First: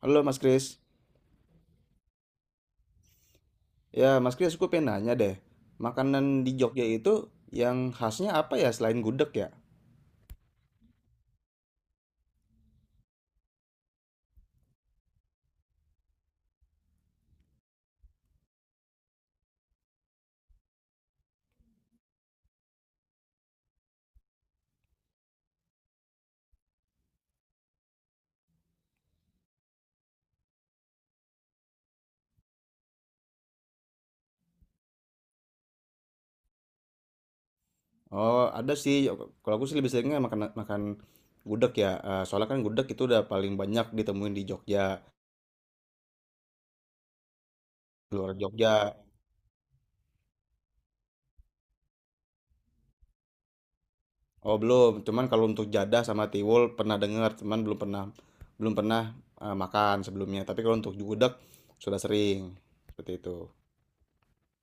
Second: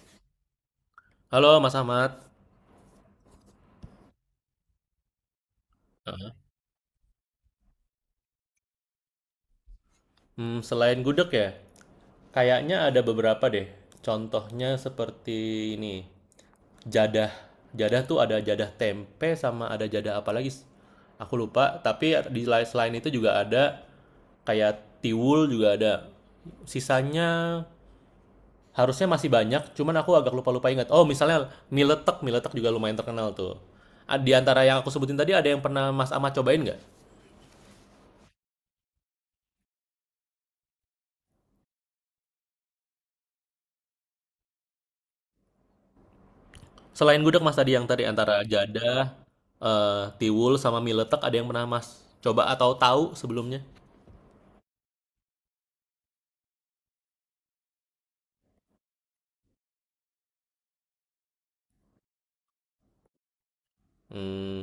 Halo Mas Kris. Halo Mas Ahmad. Ya, Mas Kris, aku pengen nanya deh. Makanan di Jogja itu yang khasnya apa ya selain gudeg ya? Selain gudeg ya, kayaknya ada beberapa deh. Contohnya seperti ini, jadah. Jadah tuh ada jadah tempe sama ada jadah apa lagi? Aku lupa, tapi selain itu juga ada kayak tiwul juga ada. Sisanya harusnya masih banyak, cuman aku agak lupa-lupa ingat. Oh, misalnya mie letek juga lumayan terkenal tuh. Di antara yang aku sebutin tadi ada yang pernah Mas Ahmad cobain nggak? Oh, ada sih. Kalau aku sih lebih seringnya makan makan gudeg ya. Eh, soalnya kan gudeg itu udah paling banyak ditemuin di Jogja, Selain gudeg Mas tadi yang tadi luar antara Jogja. jadah, tiwul, sama mie letek ada yang pernah Mas coba atau tahu sebelumnya? Oh, belum. Cuman kalau untuk jadah sama tiwul pernah dengar, cuman belum pernah makan sebelumnya. Tapi kalau untuk gudeg sudah sering. Seperti itu. Mmm,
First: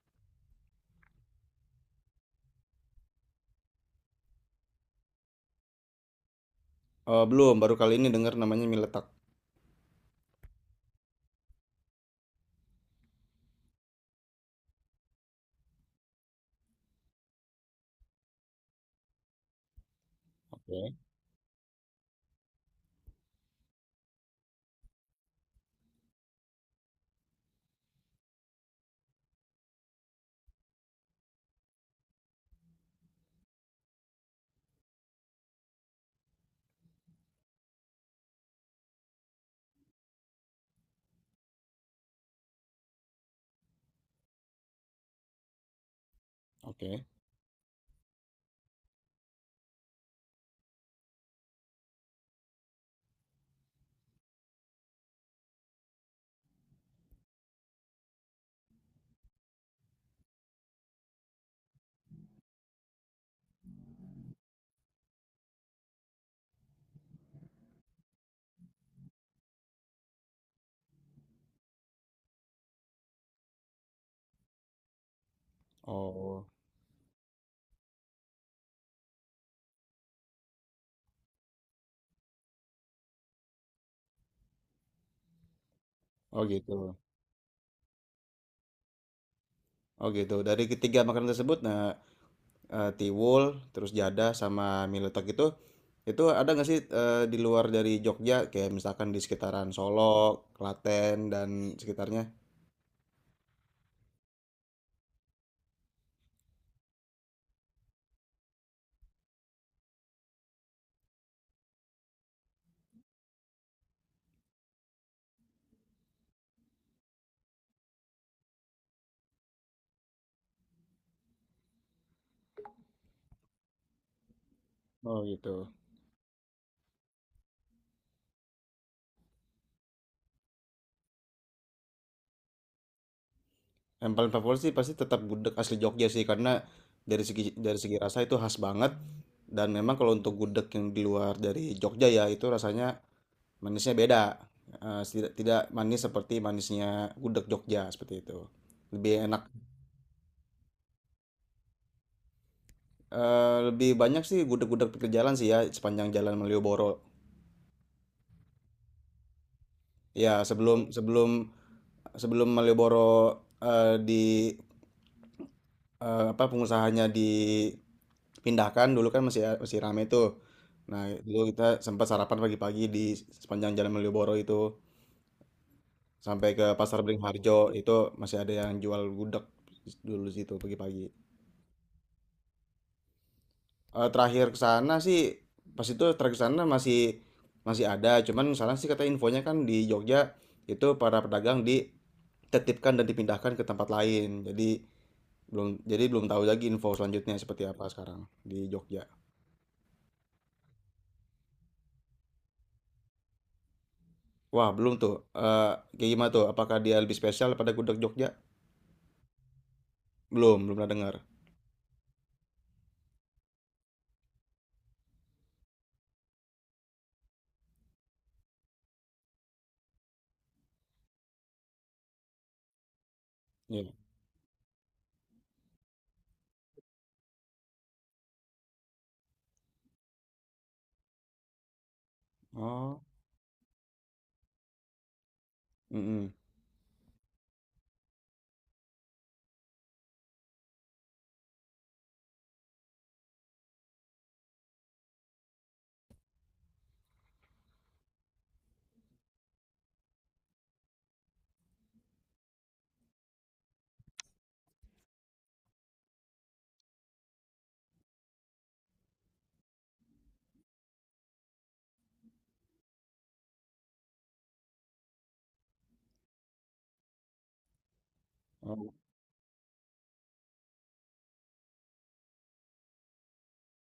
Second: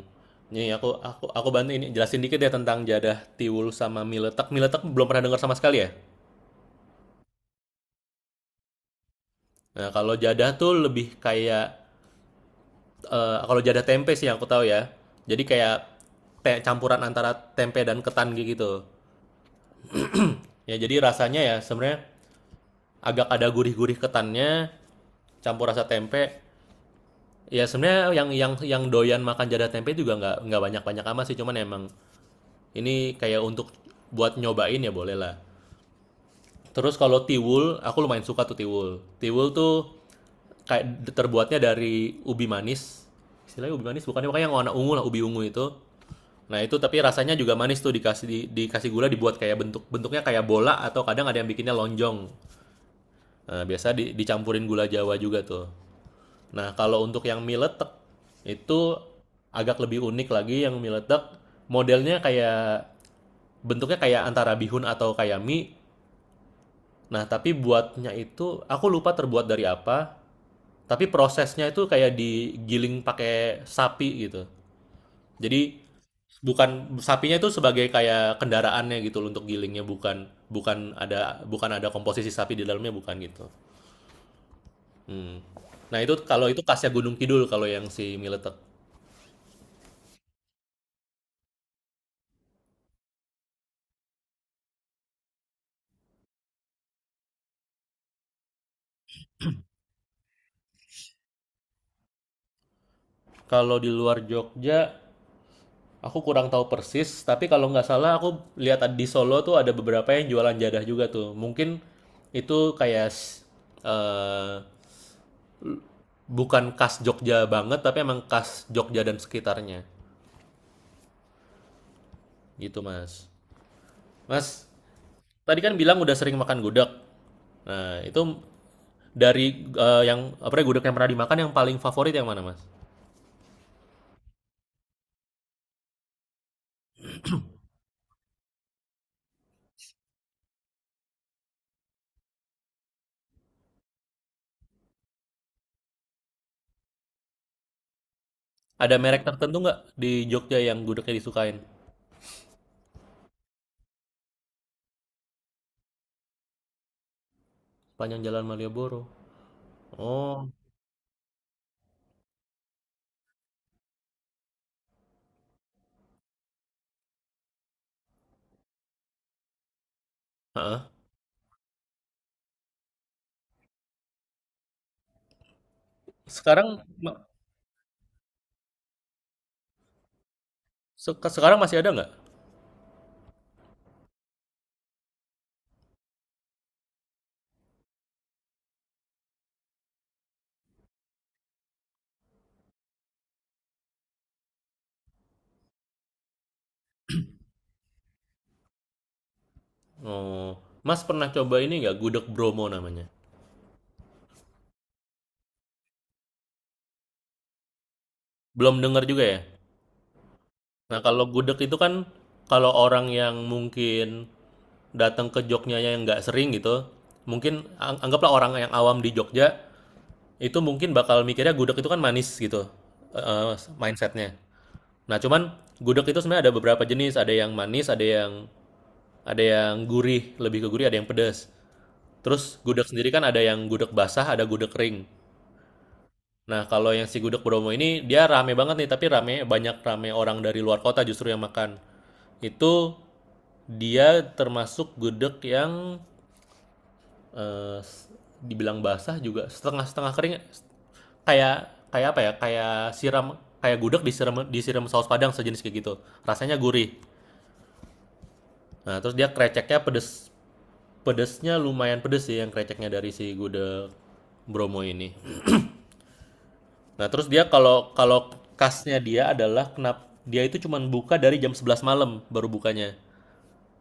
nih aku bantu ini jelasin dikit ya tentang jadah, tiwul, sama mie letek. Mie letek belum pernah dengar sama sekali ya? Oh, belum. Baru kali ini dengar namanya mie letak. Nah kalau jadah tuh lebih kayak, kalau jadah tempe sih yang aku tahu ya. Jadi kayak kayak campuran antara tempe dan ketan gitu. Ya Oke. jadi rasanya ya sebenarnya agak ada gurih-gurih ketannya, campur rasa tempe. Ya sebenarnya yang doyan makan jadah tempe juga nggak banyak banyak amat sih, cuman emang ini kayak untuk buat nyobain ya boleh lah. Terus kalau tiwul aku lumayan suka tuh tiwul. Tiwul tuh kayak terbuatnya dari ubi manis. Istilahnya ubi manis bukannya kayak yang warna ungu lah ubi ungu itu. Nah itu tapi Oke. rasanya juga manis tuh dikasih dikasih gula, dibuat kayak bentuk bentuknya kayak bola atau kadang ada yang bikinnya lonjong. Nah, biasa dicampurin gula Jawa juga tuh. Nah, kalau untuk yang mie letek itu agak lebih unik lagi. Yang mie letek modelnya kayak bentuknya kayak antara bihun atau kayak mie. Nah, tapi buatnya itu aku lupa terbuat dari apa, tapi prosesnya itu kayak digiling pakai sapi gitu. Jadi Oh, bukan sapinya itu sebagai kayak kendaraannya gitu loh untuk gilingnya, bukan bukan ada bukan ada komposisi sapi di dalamnya, bukan gitu. Hmm. Nah, itu oh kalau itu khasnya gitu. Gunung Kidul kalau yang si mie letek. Oh gitu. Dari ketiga makanan tersebut, nah, tiwul, terus jadah sama mie letek itu ada nggak sih, di luar dari Jogja, kayak misalkan di sekitaran Solo, Klaten dan sekitarnya? Kalau di luar Jogja aku kurang tahu persis, tapi kalau nggak salah aku lihat di Solo tuh ada beberapa yang jualan jadah juga tuh. Mungkin itu kayak eh, bukan khas Jogja banget, tapi emang khas Jogja dan sekitarnya. Gitu, Mas. Mas, Oh tadi gitu. kan bilang udah sering makan gudeg. Nah, itu dari yang apa ya, gudeg yang pernah dimakan yang paling favorit yang mana, Mas? Yang paling favorit sih pasti tetap gudeg asli Jogja sih, karena dari segi rasa itu khas banget. Dan memang kalau untuk gudeg yang di luar dari Jogja ya itu rasanya manisnya beda. Tidak tidak manis seperti manisnya gudeg Jogja seperti itu. Ada merek Lebih enak tertentu nggak di Jogja yang gudegnya disukain? Lebih banyak sih gudeg-gudeg pinggir jalan sih ya, sepanjang jalan Malioboro. Panjang Jalan Malioboro. Ya Oh, sebelum sebelum sebelum Malioboro, di apa, pengusahanya dipindahkan, dulu kan masih masih ramai tuh. heeh. Nah, dulu kita sempat sarapan pagi-pagi di sepanjang jalan Malioboro itu, sampai ke Sekarang Pasar ma- Beringharjo, itu masih ada yang jual gudeg dulu situ pagi-pagi. Sekarang masih ada nggak? Terakhir ke sana sih pas itu terakhir ke sana masih masih ada, cuman sana sih kata infonya kan di Jogja itu para pedagang ditertibkan dan dipindahkan ke tempat lain, jadi belum, jadi belum tahu lagi info selanjutnya seperti apa sekarang di Jogja. Oh, Mas pernah coba ini nggak gudeg Bromo namanya? Wah, belum tuh. Eh, Kayak gimana tuh, apakah dia lebih spesial pada gudeg Jogja? Belum dengar juga ya? Belum belum pernah Nah, dengar. kalau gudeg itu kan kalau orang yang mungkin datang ke Jogjanya yang nggak sering gitu, mungkin anggaplah orang yang awam di Jogja itu mungkin bakal mikirnya gudeg itu kan manis gitu, eh, Iya. mindsetnya. Nah, cuman gudeg itu sebenarnya ada beberapa jenis, ada yang manis, ada yang gurih, lebih ke gurih, ada yang pedas. Terus gudeg Oh. sendiri kan ada yang gudeg basah, ada gudeg kering. Mm-mm. Nah, kalau yang si Gudeg Bromo ini dia rame banget nih, tapi rame orang dari luar kota justru yang makan. Itu dia termasuk gudeg yang eh, dibilang basah juga setengah-setengah kering, kayak kayak apa ya? Kayak siram, kayak gudeg disiram disiram saus padang sejenis kayak gitu. Rasanya gurih. Nah, terus dia kreceknya pedes, pedesnya lumayan pedes sih yang kreceknya dari si gudeg Bromo ini. Nah, terus dia kalau kalau Oh kasnya dia adalah kenapa dia itu cuma buka dari jam 11 malam baru bukanya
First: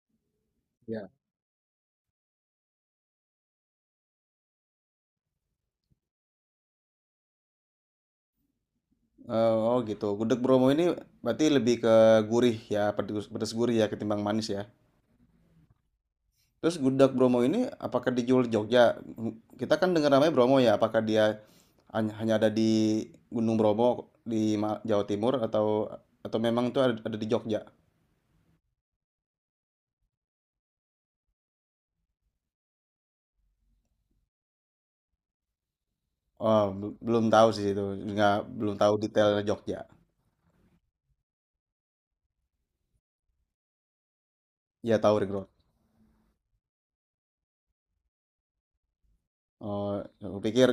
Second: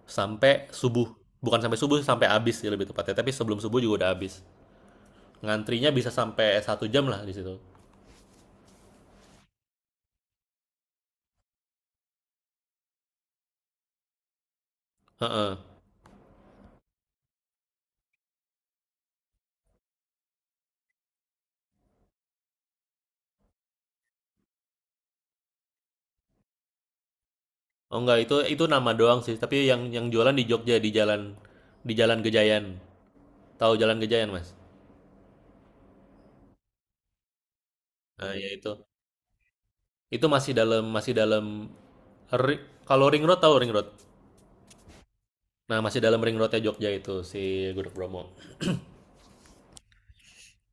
sampai subuh. ya. Bukan sampai subuh, sampai habis ya lebih tepatnya, tapi sebelum subuh juga udah habis. Ngantrinya bisa sampai 1 jam lah di situ. Oh gitu, gudeg Bromo ini berarti lebih ke gurih ya, pedes, pedes gurih ya, ketimbang manis ya. Heeh. Terus gudeg Bromo ini apakah dijual di Jogja? Kita kan dengar namanya Bromo ya, apakah dia hanya ada di Gunung Bromo di Jawa Timur, atau memang itu ada di Jogja? Oh enggak, itu nama doang sih, tapi yang jualan di Jogja di Jalan Gejayan. Tahu Jalan Gejayan, Mas? Oh, belum tahu sih itu, Nah, nggak, ya itu. belum tahu detailnya Jogja. Itu masih dalam ri- kalau ring road, tahu ring road. Ya tahu Ring Road. Nah, masih dalam ring Road roadnya Jogja itu si Gudeg Bromo. Oh, aku pikir,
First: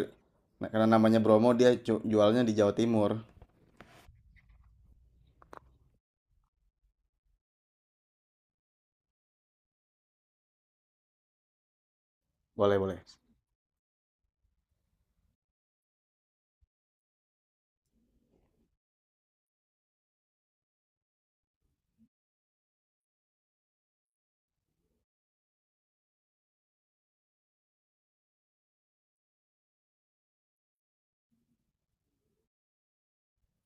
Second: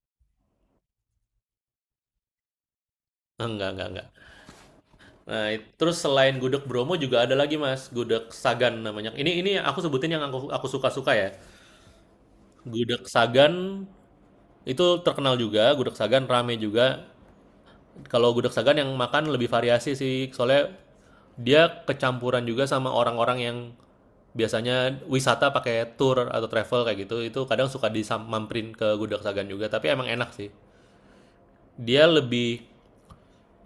nah, karena namanya Bromo dia jualnya di Jawa Timur. Enggak, enggak. Nah, terus selain gudeg Bromo juga ada lagi Mas, gudeg Sagan namanya. Ini aku sebutin yang aku suka-suka ya. Boleh boleh. Gudeg Sagan itu terkenal juga, gudeg Sagan rame juga. Kalau gudeg Sagan yang makan lebih variasi sih, soalnya dia kecampuran juga sama orang-orang yang biasanya wisata pakai tour atau travel kayak gitu. Itu kadang suka disamperin ke gudeg Sagan juga, tapi emang enak sih. Dia lebih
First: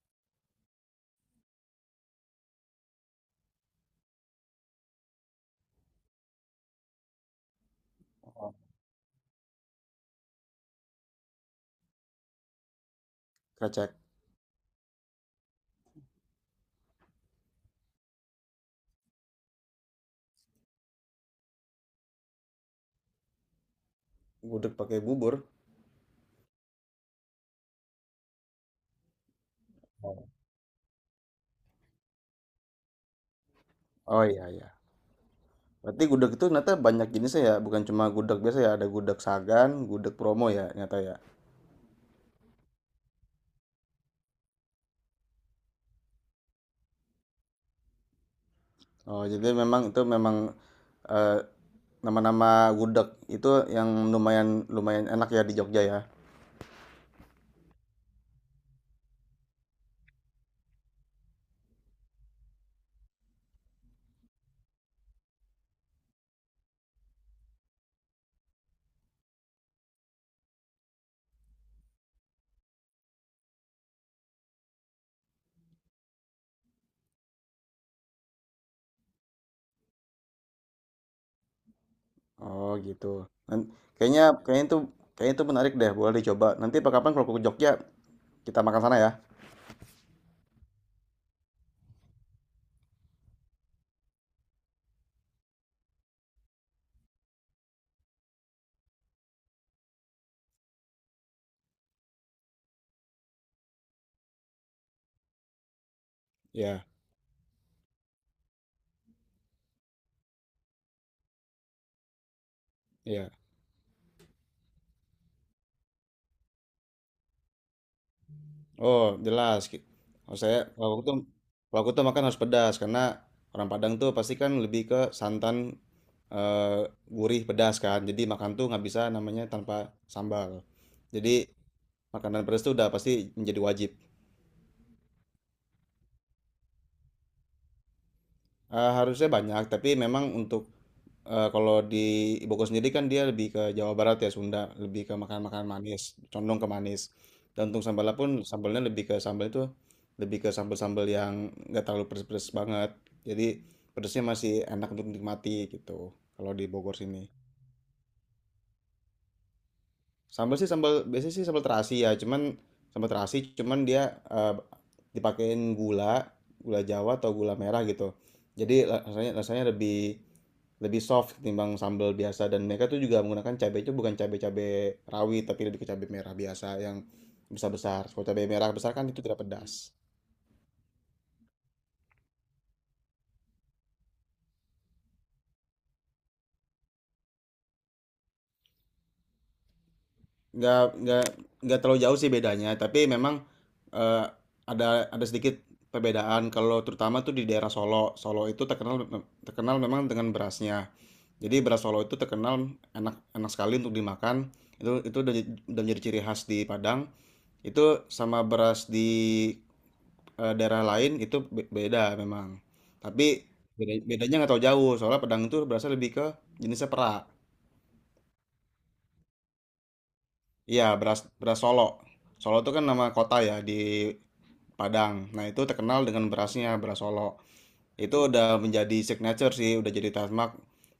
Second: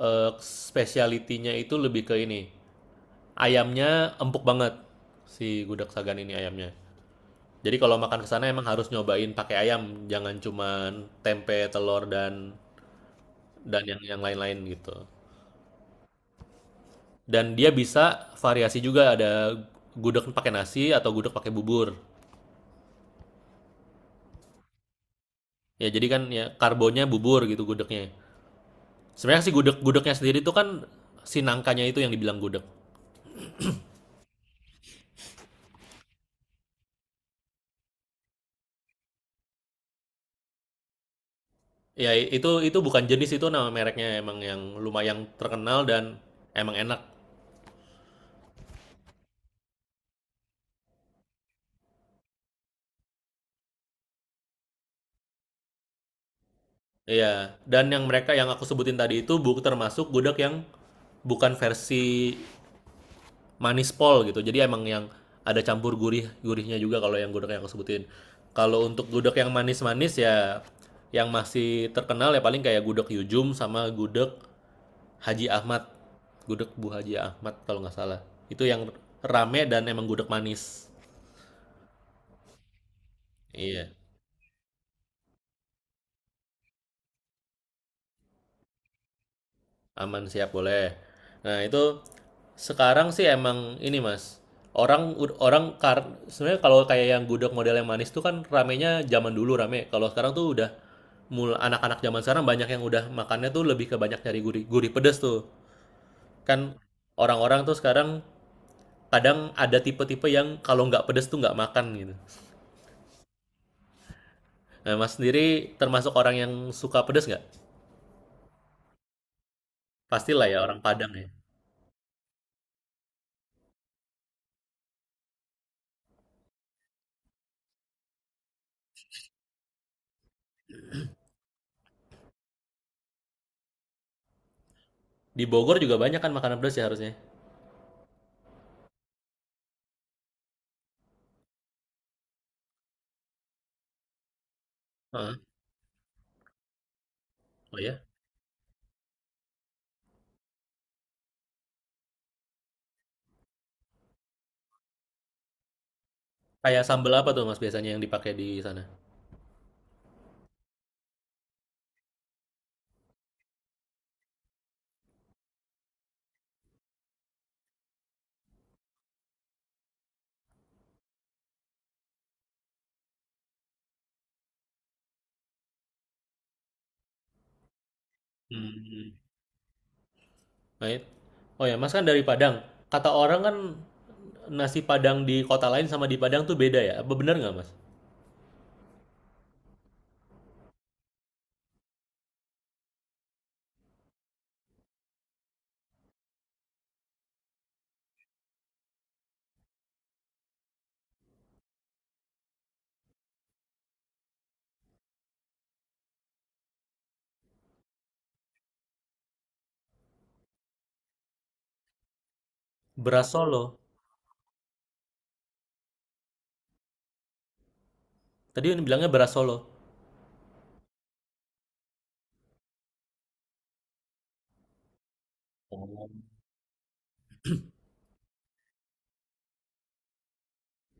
speciality-nya itu lebih ke ini. Ayamnya empuk banget si gudeg sagan ini ayamnya. Jadi kalau makan ke sana Oh. emang harus nyobain pakai ayam, jangan cuman tempe, telur dan Krecek. yang lain-lain gitu. Dan dia bisa variasi juga ada gudeg pakai nasi atau gudeg pakai bubur. Gudeg pakai bubur. Ya jadi kan ya karbonnya bubur gitu gudegnya. Sebenarnya si gudegnya Oh. sendiri itu kan si nangkanya itu yang dibilang gudeg. Oh, iya iya. Berarti gudeg itu ternyata banyak jenisnya ya, bukan cuma gudeg biasa ya, ada gudeg Sagan, gudeg Promo ya, ternyata ya. Ya itu bukan jenis, itu nama mereknya emang yang lumayan terkenal dan emang enak. Oh, jadi memang itu memang, eh, nama-nama gudeg itu yang lumayan lumayan enak ya di Jogja ya. Iya, dan yang mereka yang aku sebutin tadi itu bu termasuk gudeg yang bukan versi manis pol gitu. Jadi emang yang ada campur gurih-gurihnya juga kalau yang gudeg yang aku sebutin. Kalau untuk gudeg yang manis-manis ya yang masih terkenal ya paling kayak gudeg Yujum sama gudeg Haji Ahmad. Gudeg Bu Haji Ahmad kalau nggak salah. Itu yang rame dan emang gudeg manis. Oh, gitu. Nan- Iya, kayaknya kayaknya itu menarik deh, boleh dicoba. Nanti apa kapan kalau ke Jogja kita makan sana ya. aman siap boleh. Nah, itu sekarang sih emang ini mas orang orang kar sebenarnya kalau kayak yang gudeg model yang manis tuh kan ramenya zaman dulu rame kalau sekarang tuh udah anak-anak zaman sekarang banyak yang udah makannya tuh lebih ke banyak nyari gurih gurih pedes tuh kan. Iya, Orang-orang tuh sekarang kadang ada tipe-tipe yang kalau nggak pedes tuh nggak makan gitu. iya. Nah mas sendiri termasuk orang yang suka pedes nggak? Oh, jelas. Kalau Pastilah saya ya orang kalau aku Padang tuh ya, kalau aku tuh makan harus pedas, karena orang Padang tuh pasti kan lebih ke santan, eee, gurih, pedas kan. Jadi makan tuh nggak bisa namanya tanpa sambal. Jadi makanan pedas tuh udah pasti menjadi wajib. di Bogor juga banyak kan makanan pedes ya harusnya. Harusnya banyak, tapi memang untuk, kalau di ibuku sendiri kan dia lebih ke Jawa Barat ya, Sunda, lebih ke Heeh. makanan-makanan manis, condong ke manis. Dan Oh untuk ya, sambalnya pun, sambalnya lebih ke sambal itu, lebih ke sambal-sambal yang nggak terlalu pedes-pedes banget. Jadi pedesnya masih enak untuk dinikmati gitu, kalau di kayak Bogor sambal sini. apa tuh mas biasanya yang dipakai di sana? Sambal sih, sambal biasanya sih sambal terasi ya, cuman sambal terasi cuman dia, eh, dipakein gula, gula Jawa atau gula merah gitu. Jadi rasanya rasanya lebih lebih soft ketimbang sambal biasa, dan mereka tuh juga menggunakan cabai itu bukan cabai-cabai rawit, tapi lebih ke cabai merah biasa yang besar-besar. Kalau cabai merah besar kan Hmm. itu tidak pedas. Right? Oh ya, Mas kan dari Padang. Kata orang kan nasi Padang di kota lain sama di Padang tuh beda ya. Apa benar nggak, Mas? nggak nggak nggak terlalu jauh sih bedanya, tapi memang, eh, ada ada, sedikit perbedaan kalau terutama tuh di daerah Solo. Solo itu terkenal terkenal memang dengan berasnya. Jadi beras Solo itu terkenal enak enak sekali untuk dimakan. Itu, udah menjadi ciri khas di Padang itu. Sama beras di, daerah lain itu beda memang, tapi Beras Solo. Bedanya nggak tahu jauh. Soalnya Padang itu berasnya lebih ke jenisnya perak. Tadi bilangnya beras Solo. Iya, beras beras Solo. Solo itu kan nama kota ya di Padang. Nah, itu terkenal Oh. dengan berasnya, beras Solo. Itu udah menjadi signature sih, udah jadi trademark.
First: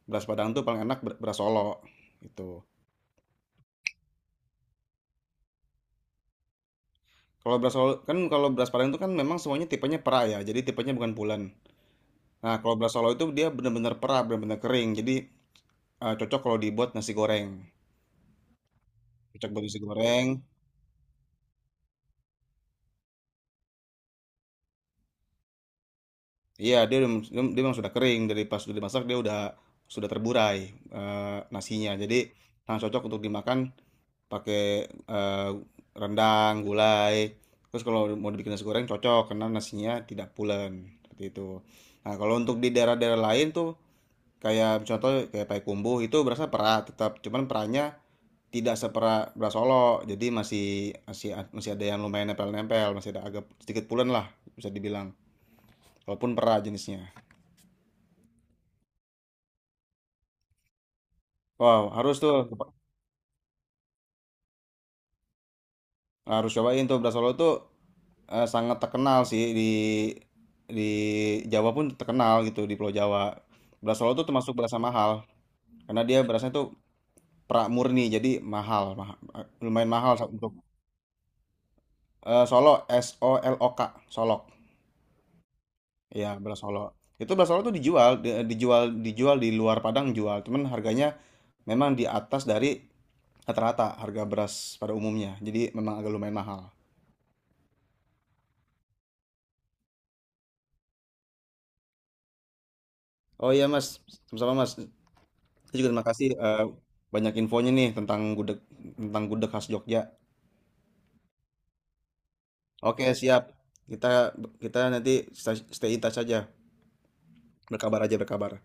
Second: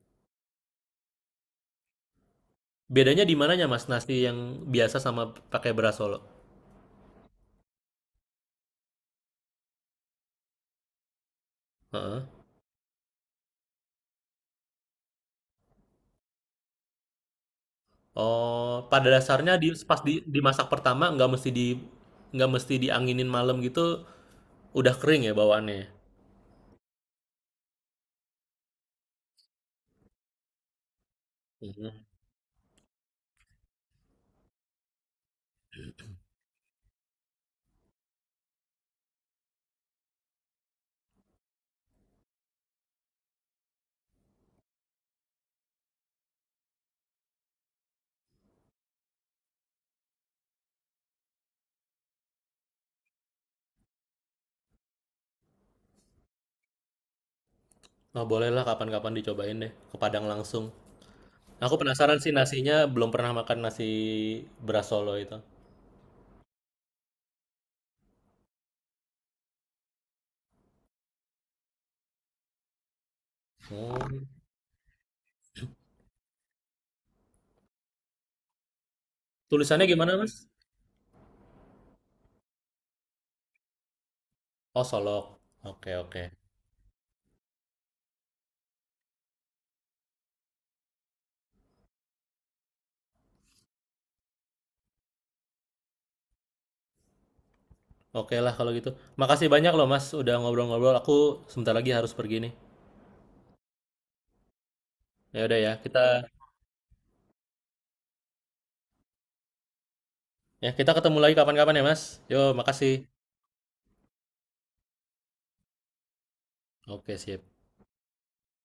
Beras Padang tuh paling enak, beras Solo. Itu. Bedanya di mananya, Mas? Nasi yang biasa sama pakai beras Solo. Kalau beras Padang itu kan memang semuanya tipenya pera ya. Jadi tipenya bukan bulan. Heeh. Nah, kalau beras Solo itu dia benar-benar pera, benar-benar kering. Jadi, cocok kalau dibuat nasi goreng. Oh, pada Cocok dasarnya buat di nasi pas di goreng. dimasak pertama nggak mesti di nggak mesti dianginin malam gitu, udah kering ya bawaannya, ya? Iya, dia udah- dia dia memang sudah kering. Dari pas sudah dimasak dia sudah terburai, nasinya. Mhm. Jadi sangat cocok untuk dimakan pakai, eh, rendang, gulai. Terus kalau mau dibikin nasi goreng cocok, karena nasinya tidak pulen seperti itu. Nah, kalau untuk di daerah-daerah lain tuh kayak contoh kayak Payakumbuh, itu berasa perak tetap, cuman perannya tidak seperak beras Solo. Jadi masih, masih masih ada yang lumayan nempel-nempel, masih ada agak sedikit pulen lah bisa dibilang. Walaupun perak jenisnya. Nah, bolehlah kapan-kapan dicobain deh ke Padang langsung. Aku Wow, harus penasaran sih tuh. nasinya, belum pernah makan nasi beras Solo itu. Harus cobain tuh beras Solo tuh, sangat terkenal sih di Jawa pun terkenal gitu, di Pulau Jawa. Beras Oh, Solo tuh termasuk beras yang mahal, karena dia berasnya tuh pramurni. Jadi mahal tulisannya lumayan gimana, mahal Mas? untuk, Solo S O L O K, Solok. Oh, Solok. Oke, oke. Ya, beras Solo. Itu beras Solo tuh dijual di luar Padang jual, cuman harganya memang di atas dari rata-rata harga beras pada umumnya. Jadi memang agak lumayan mahal. Oke lah kalau gitu. Makasih banyak loh, Mas, udah ngobrol-ngobrol. Aku sebentar lagi harus pergi nih. Oh iya Mas, sama-sama Mas. Ya udah Saya juga terima kasih, banyak infonya nih tentang gudeg khas Jogja. ya kita ketemu lagi kapan-kapan ya, Mas. Yo, makasih. Oke siap, kita kita nanti stay stay in touch aja, Oke, sip. berkabar aja berkabar.